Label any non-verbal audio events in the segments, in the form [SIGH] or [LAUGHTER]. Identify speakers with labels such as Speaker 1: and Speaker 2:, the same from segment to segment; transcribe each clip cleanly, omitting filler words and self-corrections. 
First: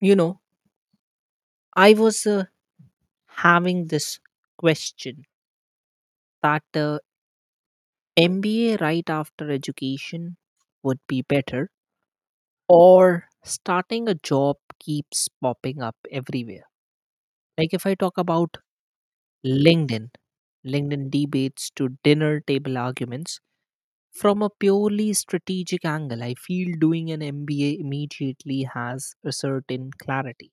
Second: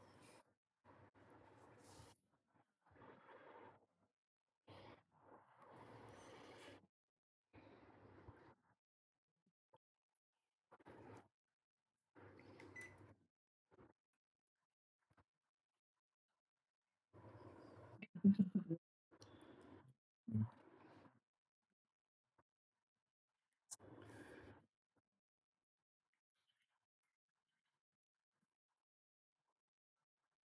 Speaker 1: you know I was having this question that MBA right after education would be better, or starting a job, keeps popping up everywhere. Like if I talk about linkedin linkedin debates to dinner table arguments. From a purely strategic angle, I feel doing an MBA immediately has a certain clarity.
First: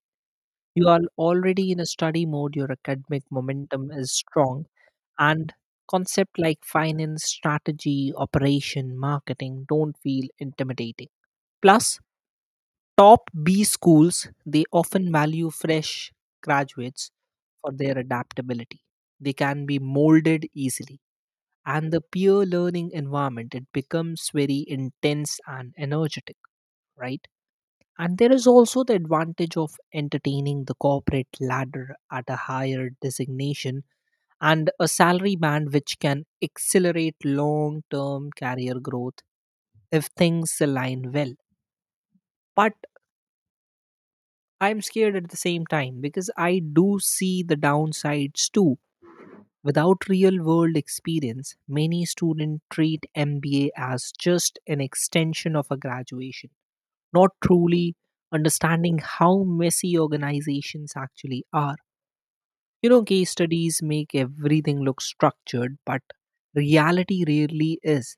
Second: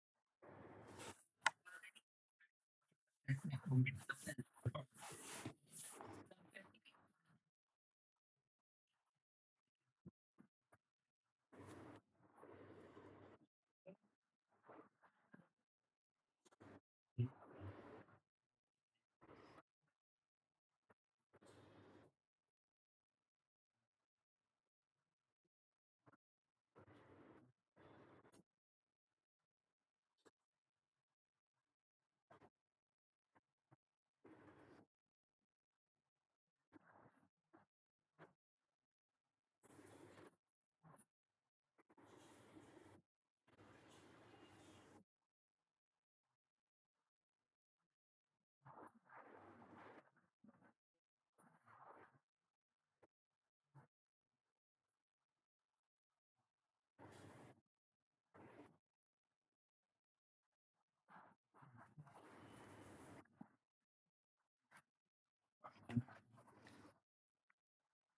Speaker 1: You are already in a study mode, your academic momentum is strong, and concept like finance, strategy, operation, marketing don't feel intimidating. Plus, top B schools, they often value fresh graduates for their adaptability. They can be molded easily, and the peer learning environment, it becomes very intense and energetic, right? And there is also the advantage of entertaining the corporate ladder at a higher designation and a salary band which can accelerate long term career growth if things align well. But I'm scared at the same time because I do see the downsides too. Without real world experience, many students treat MBA as just an extension of a graduation, not truly understanding how messy organizations actually are. Case studies make everything look structured, but reality rarely is.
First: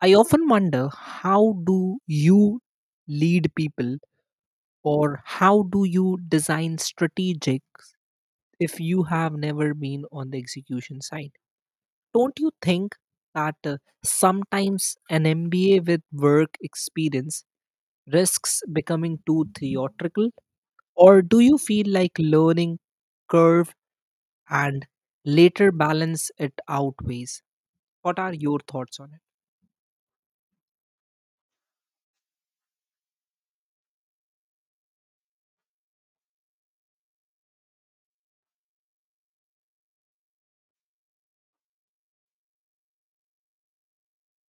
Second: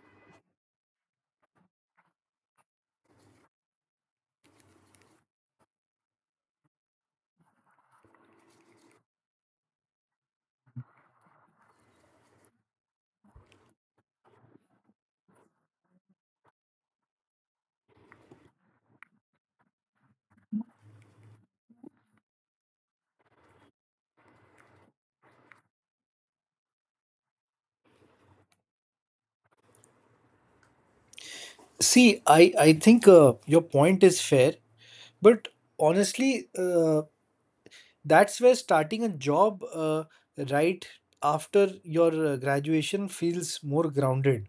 Speaker 1: I often wonder, how do you lead people, or how do you design strategics if you have never been on the execution side? Don't you think that sometimes an MBA with work experience risks becoming too theoretical? Or do you feel like learning curve and later balance it outweighs? What are your thoughts on
Speaker 2: See, I think your point is fair, but honestly, that's where starting a job right after your graduation feels more grounded.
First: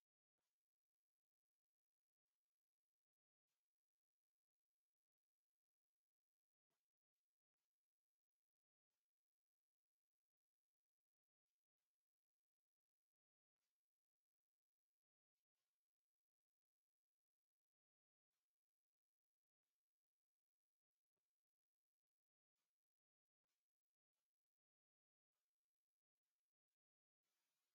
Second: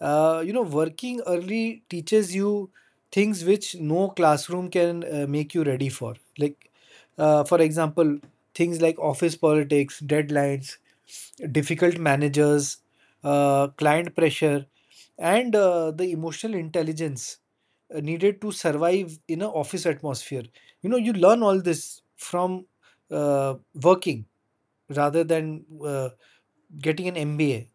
Speaker 2: Working early teaches you things which no classroom can make you ready for. For example, things like office politics, deadlines, difficult managers, client pressure, and the emotional intelligence needed to survive in an office atmosphere. You know, you learn all this from uh, working rather than getting an MBA.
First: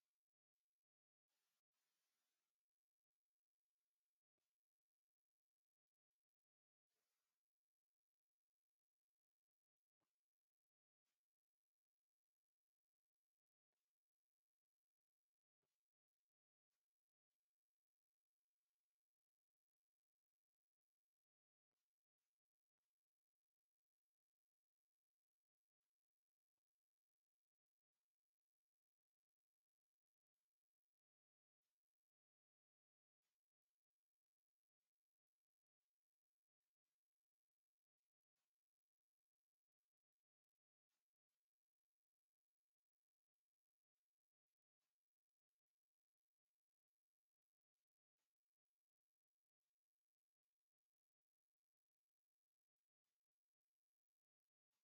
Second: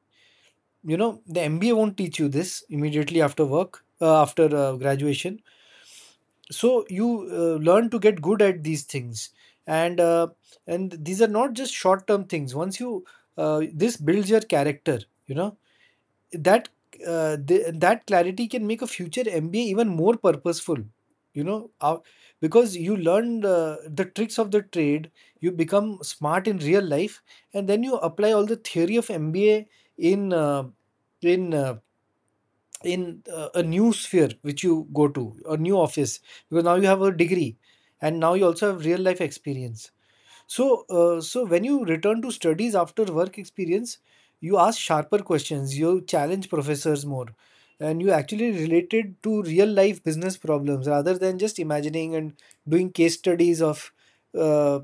Speaker 2: You know, the MBA won't teach you this immediately after work, after graduation. So you learn to get good at these things, and uh, and these are not just short term things. Once you This builds your character. You know, that that clarity can make a future MBA even more purposeful. You know, uh, because you learn the tricks of the trade, you become smart in real life, and then you apply all the theory of MBA in uh, in uh, in a new sphere which you go to, a new office, because now you have a degree, and now you also have real life experience. So when you return to studies after work experience, you ask sharper questions, you challenge professors more, and you actually related to real life business problems rather than just imagining and doing case studies of uh,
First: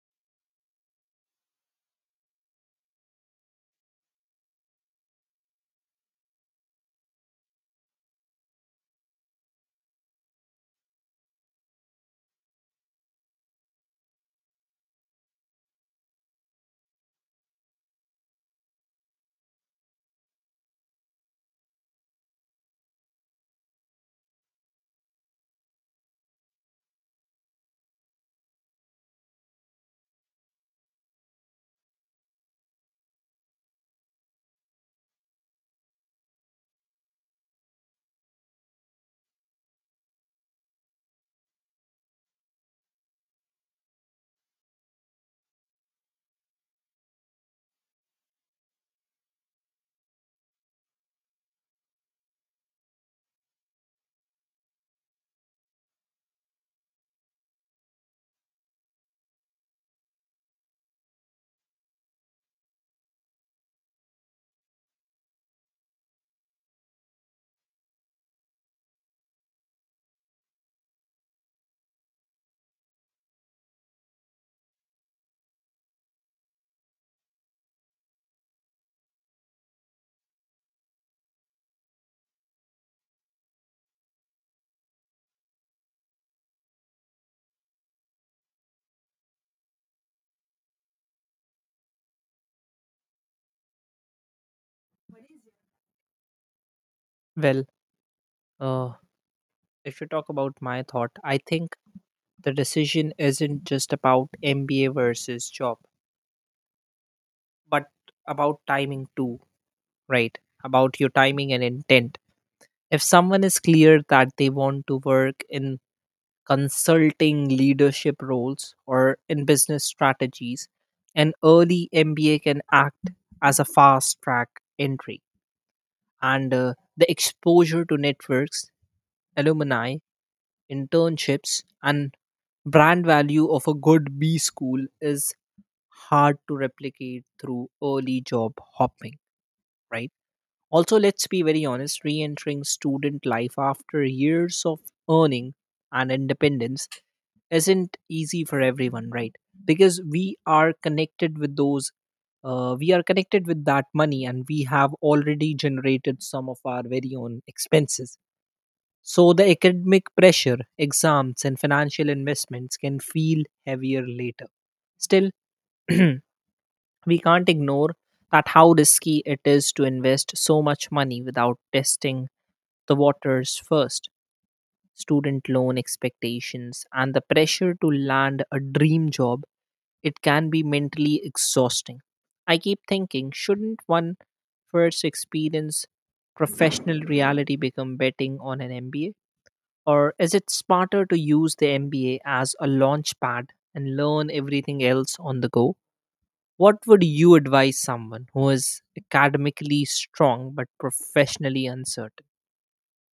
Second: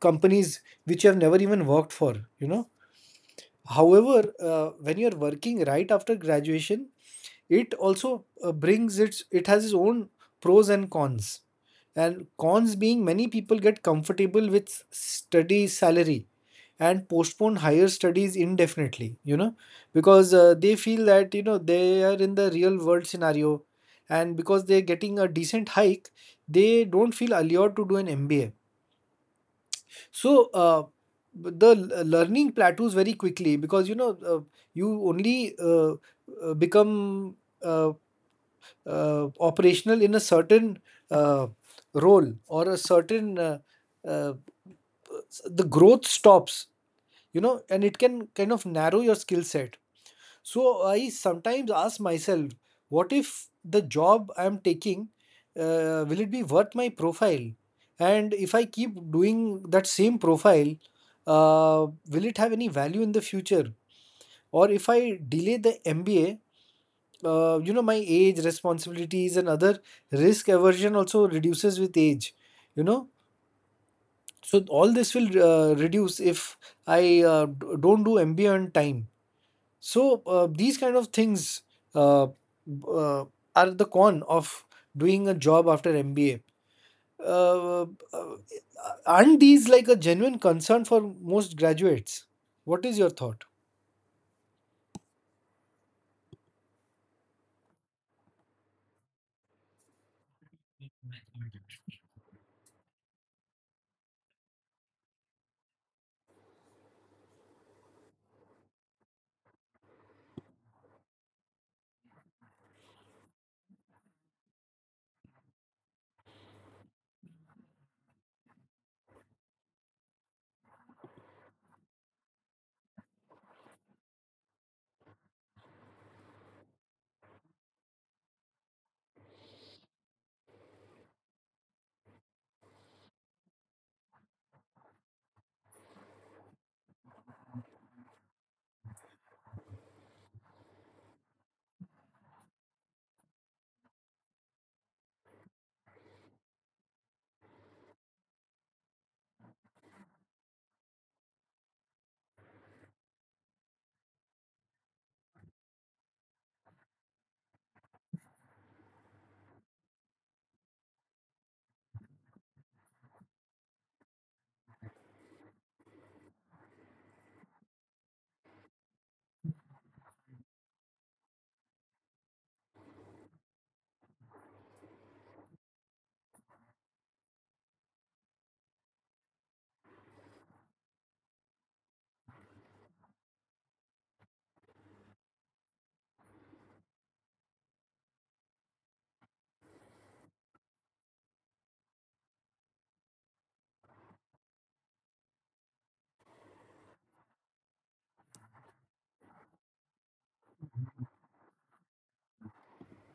Speaker 2: companies which you have never even worked for, you know. However, when you're working right after graduation, it also brings its it has its own pros and cons, and cons being many people get comfortable with study salary and postpone higher studies indefinitely, you know, because they feel that, you know, they are in the real world scenario, and because they're getting a decent hike they don't feel allured to do an MBA. So learning plateaus very quickly because, you know you only become uh, operational in a certain uh, role or a certain uh, the growth stops, you know, and it can kind of narrow your skill set. So I sometimes ask myself, what if the job I am taking, will it be worth my profile? And if I keep doing that same profile, uh, will it have any value in the future? Or if I delay the MBA, you know, my age, responsibilities, and other risk aversion also reduces with age, you know. So all this will reduce if I don't do MBA on time. So these kind of things uh, b- uh, are the con of doing a job after MBA. uh, uh, aren't these like a genuine concern for most graduates? What is your thought?
Speaker 1: it? Well, uh, if you talk about my thought, I think the decision isn't just about MBA versus job, but about timing too, right? About your timing and intent. If someone is clear that they want to work in consulting leadership roles or in business strategies, an early MBA can act as a fast track entry. And the exposure to networks, alumni, internships, and brand value of a good B school is hard to replicate through early job hopping, right? Also, let's be very honest, re entering student life after years of earning and independence isn't easy for everyone, right? Because we are connected with those, we are connected with that money, and we have already generated some of our very own expenses. So, the academic pressure, exams, and financial investments can feel heavier later. Still, [CLEARS THROAT] we can't ignore that how risky it is to invest so much money without testing the waters first. Student loan expectations and the pressure to land a dream job, it can be mentally exhausting. I keep thinking, shouldn't one first experience professional reality become betting on an MBA? Or is it smarter to use the MBA as a launch pad and learn everything else on the go? What would you advise someone who is academically strong but professionally uncertain?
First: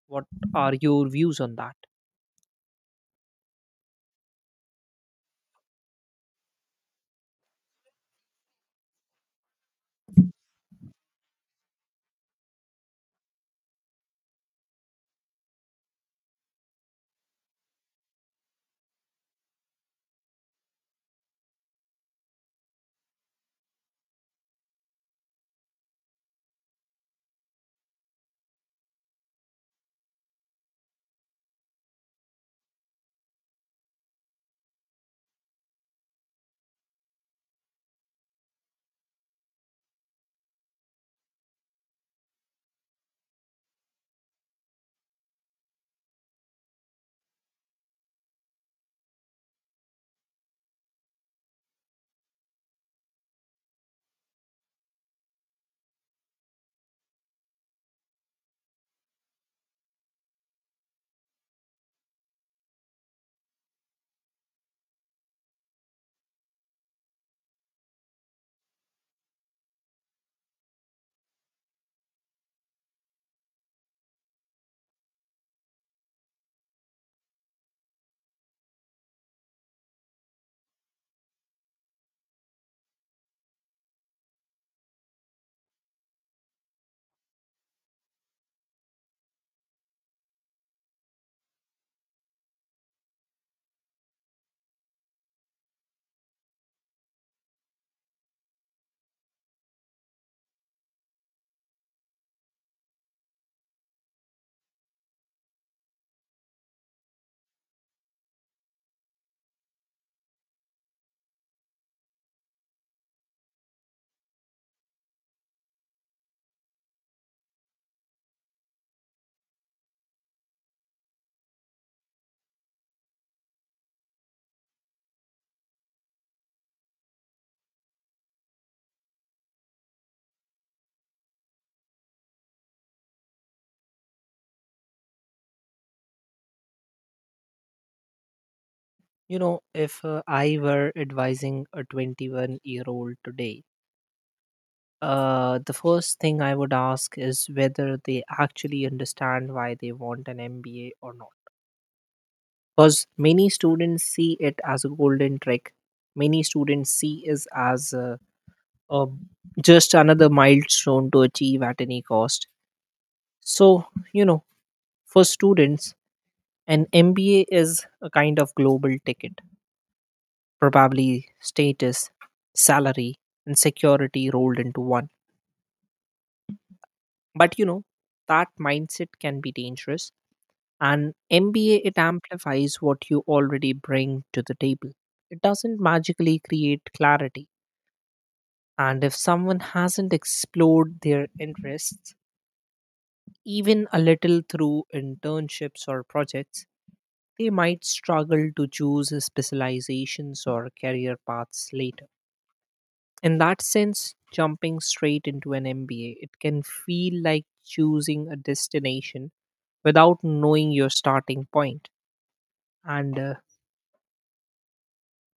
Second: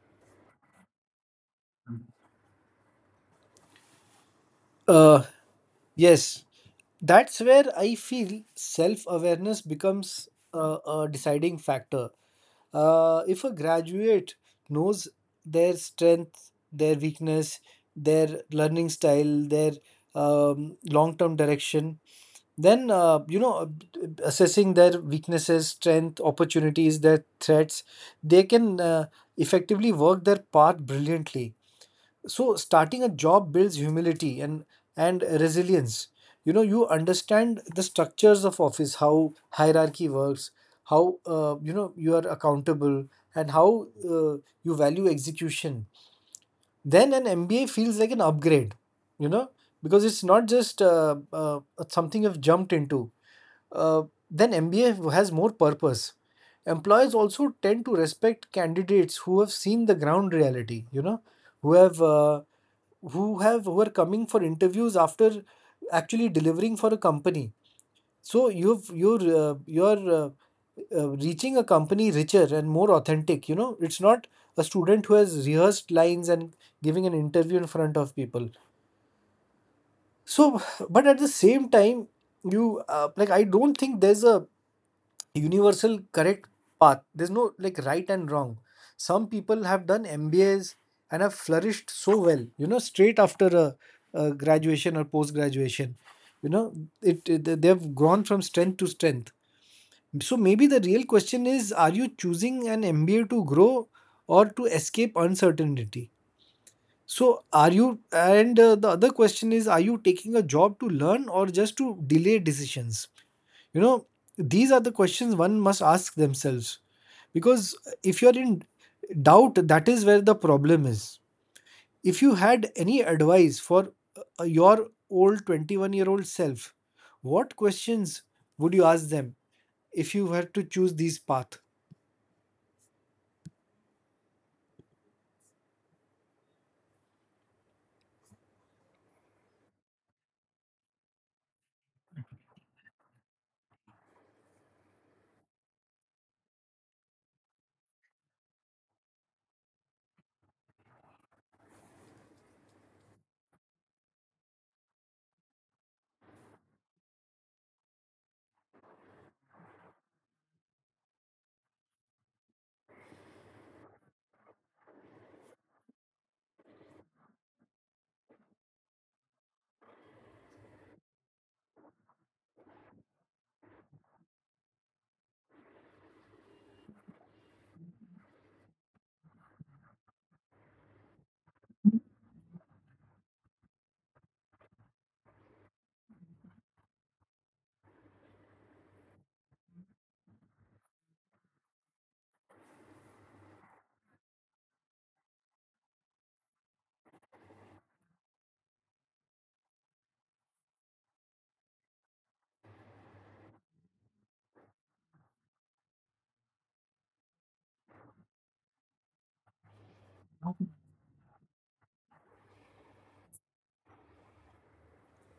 Speaker 1: What are your views on that?
Speaker 2: uh, yes. That's where I feel self awareness becomes a deciding factor. If a graduate knows their strength, their weakness, their learning style, their long term direction, then you know, assessing their weaknesses, strength, opportunities, their threats, they can effectively work their path brilliantly. So starting a job builds humility and resilience. You know, you understand the structures of office, how hierarchy works, how you know, you are accountable, and how you value execution. Then an MBA feels like an upgrade, you know, because it's not just something you've jumped into. uh, then MBA has more purpose. Employers also tend to respect candidates who have seen the ground reality, you know, who have who are coming for interviews after actually delivering for a company. So you're reaching a company richer and more authentic. You know, it's not a student who has rehearsed lines and giving an interview in front of people. So, but at the same time, you like, I don't think there's a universal correct path. There's no like right and wrong. Some people have done MBAs and have flourished so well, you know, straight after a graduation or post graduation. You know, they've grown from strength to strength. So maybe the real question is, are you choosing an MBA to grow or to escape uncertainty? So are you and the other question is, are you taking a job to learn or just to delay decisions? You know, these are the questions one must ask themselves, because if you're in doubt, that is where the problem is. If you had any advice for your old 21-year-old self, what questions would you ask them if you were to choose this path?
Speaker 1: You know, if I were advising a 21-year-old today, the first thing I would ask is whether they actually understand why they want an MBA or not. Because many students see it as a golden trick. Many students see it as a just another milestone to achieve at any cost. So, you know, for students, an MBA is a kind of global ticket, probably status, salary, and security rolled into one. But you know, that mindset can be dangerous. And MBA, it amplifies what you already bring to the table. It doesn't magically create clarity. And if someone hasn't explored their interests, even a little through internships or projects, they might struggle to choose specializations or career paths later. In that sense, jumping straight into an MBA, it can feel like choosing a destination without knowing your starting point. And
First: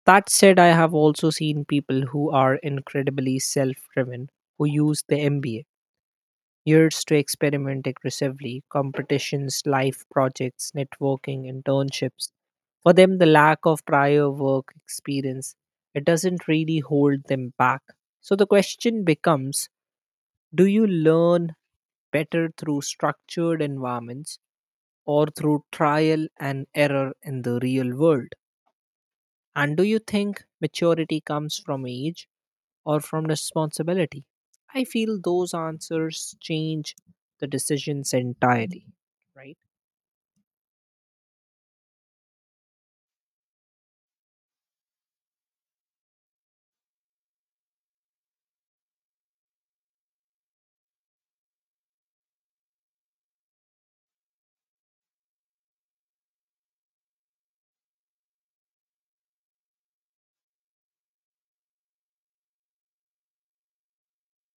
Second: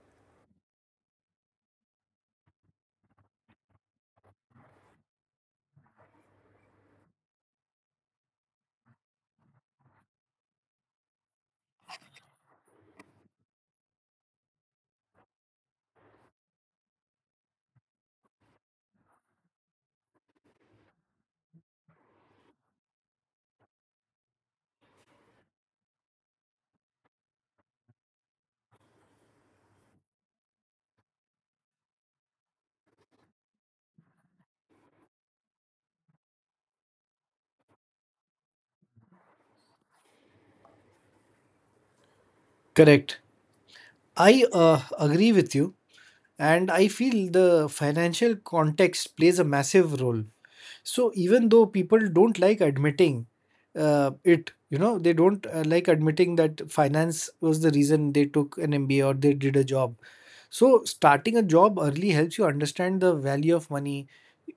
Speaker 1: that said, I have also seen people who are incredibly self driven, who use the MBA years to experiment aggressively, competitions, life projects, networking, internships. For them, the lack of prior work experience, it doesn't really hold them back. So the question becomes, do you learn better through structured environments or through trial and error in the real world? And do you think maturity comes from age or from responsibility? I feel those answers change the decisions entirely, right?
Speaker 2: Correct. I agree with you, and I feel the financial context plays a massive role. So even though people don't like admitting it, you know, they don't like admitting that finance was the reason they took an MBA or they did a job. So starting a job early helps you understand the value of money.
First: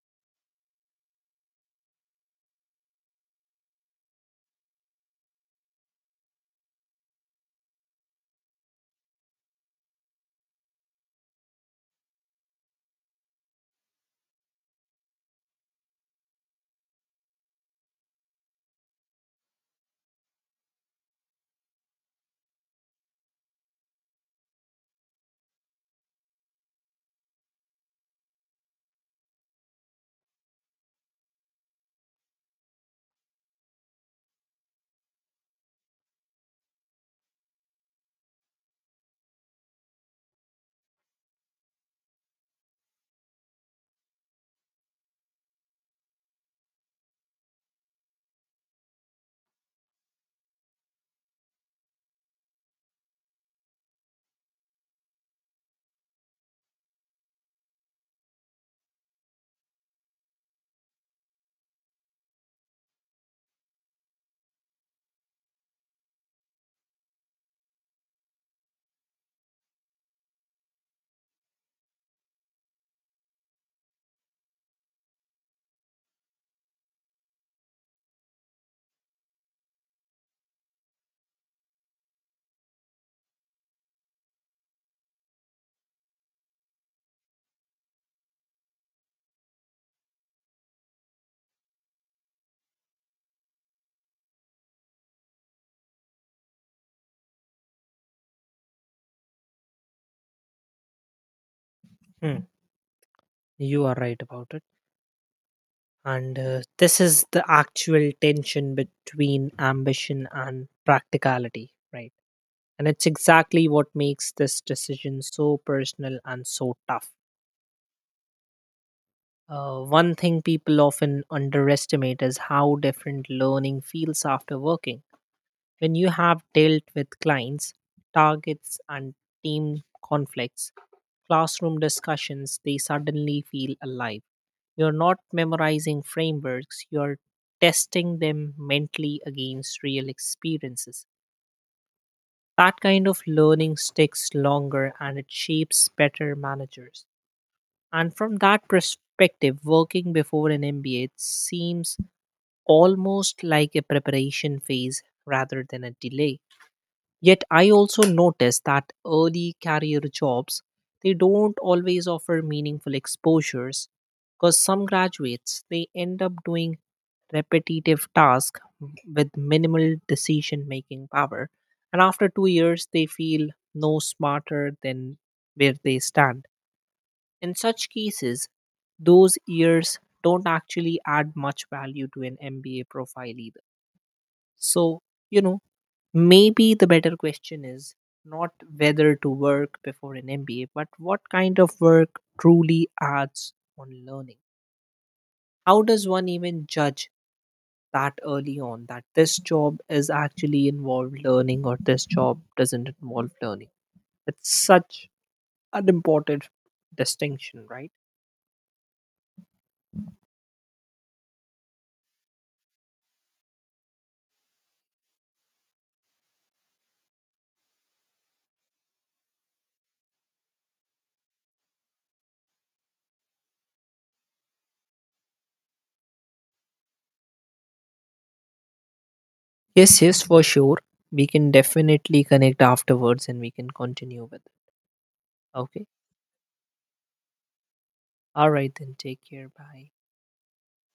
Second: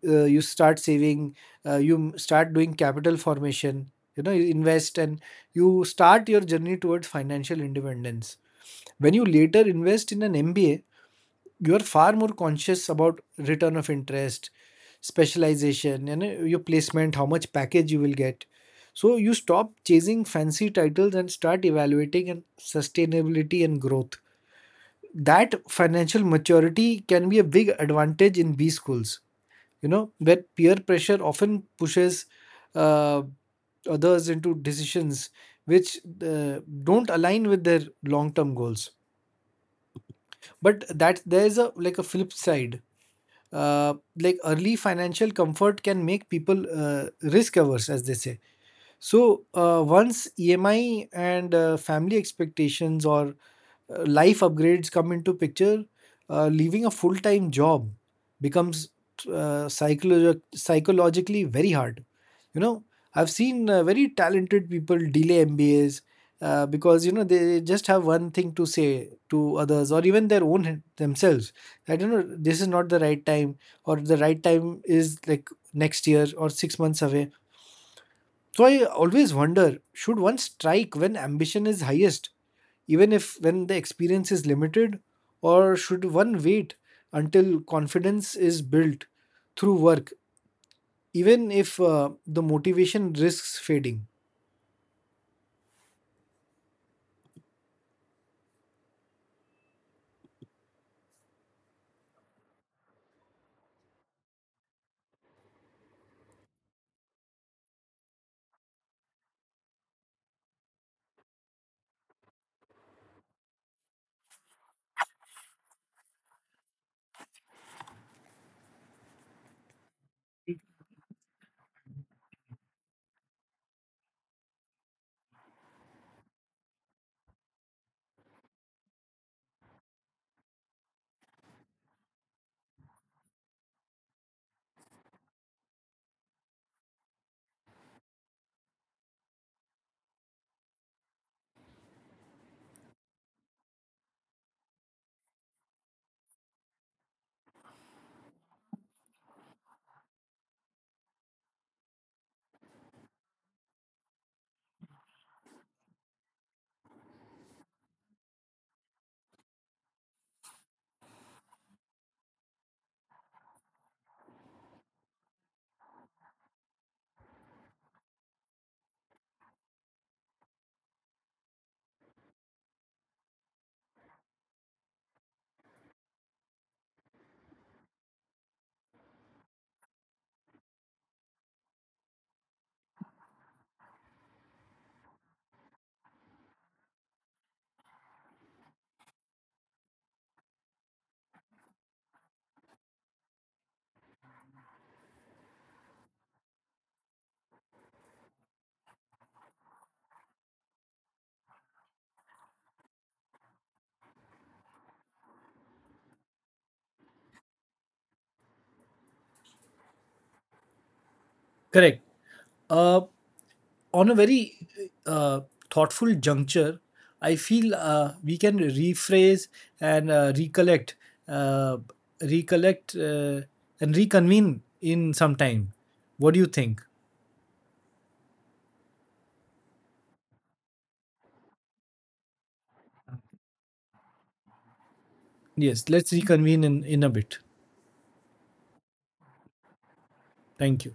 Speaker 2: You start saving, start doing capital formation, you know, you invest, and you start your journey towards financial independence. When you later invest in an MBA, you are far more conscious about return of interest, specialization, and your placement, how much package you will get. So you stop chasing fancy titles and start evaluating and sustainability and growth. That financial maturity can be a big advantage in B schools, you know, where peer pressure often pushes uh, others into decisions which don't align with their long-term goals. But that there's a like a flip side. uh, like, early financial comfort can make people risk averse, as they say. So once EMI and family expectations or life upgrades come into picture, leaving a full time job becomes psychologically very hard. You know, I've seen very talented people delay MBAs because, you know, they just have one thing to say to others or even their own themselves. I don't know. This is not the right time, or the right time is like next year or 6 months away. So I always wonder, should one strike when ambition is highest, even if when the experience is limited? Or should one wait until confidence is built through work, even if the motivation risks fading?
Speaker 1: Hmm, you are right about it. And this is the actual tension between ambition and practicality, right? And it's exactly what makes this decision so personal and so tough. One thing people often underestimate is how different learning feels after working. When you have dealt with clients, targets, and team conflicts, classroom discussions, they suddenly feel alive. You're not memorizing frameworks, you're testing them mentally against real experiences. That kind of learning sticks longer and it shapes better managers. And from that perspective, working before an MBA, it seems almost like a preparation phase rather than a delay. Yet I also notice that early career jobs, they don't always offer meaningful exposures because some graduates, they end up doing repetitive tasks with minimal decision making power, and after 2 years they feel no smarter than where they stand. In such cases, those years don't actually add much value to an MBA profile either. So, you know, maybe the better question is not whether to work before an MBA, but what kind of work truly adds on learning. How does one even judge that early on that this job is actually involved learning or this job doesn't involve learning? It's such an important distinction, right?
Speaker 2: Correct. Uh, on a very uh, thoughtful juncture, I feel we can rephrase and uh, recollect and reconvene in some time. What do you think?
Speaker 1: Yes, yes, for sure. We can definitely connect afterwards and we can continue with it. Okay.
Speaker 2: Yes, let's reconvene in a bit.
Speaker 1: All right, then take care. Bye.
Speaker 2: Thank you.